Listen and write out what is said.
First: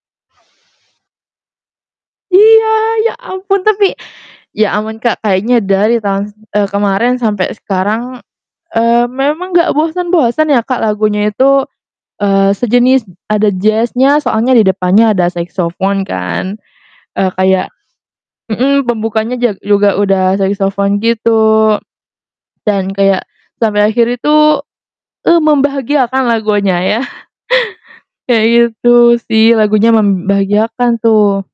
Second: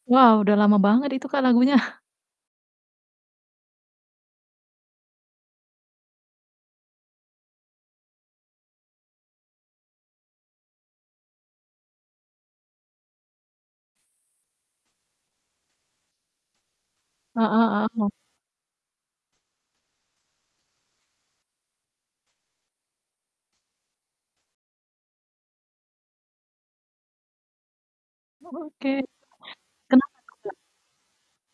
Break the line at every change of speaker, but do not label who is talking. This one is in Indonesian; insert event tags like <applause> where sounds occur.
Wah, udah lama banget itu Kak lagunya.
Iya, ya ampun tapi, ya aman Kak, kayaknya dari tahun, eee, kemarin sampe sekarang, eee, memang nggak bosen-bosen ya Kak lagunya itu, eee, sejenis ada jazz-nya soalnya di depannya ada saxophone kan, eee,
Heeh
kayak
heeh, oh.
hmm, pembukanya ja juga udah saxophone gitu. Dan kayak, sampai akhir itu, eee, membahagiakan lagunya ya. <chuckles> Kayak
Oke,
gitu sih, lagunya
kenapa tuh Kak?
membahagiakan tuh.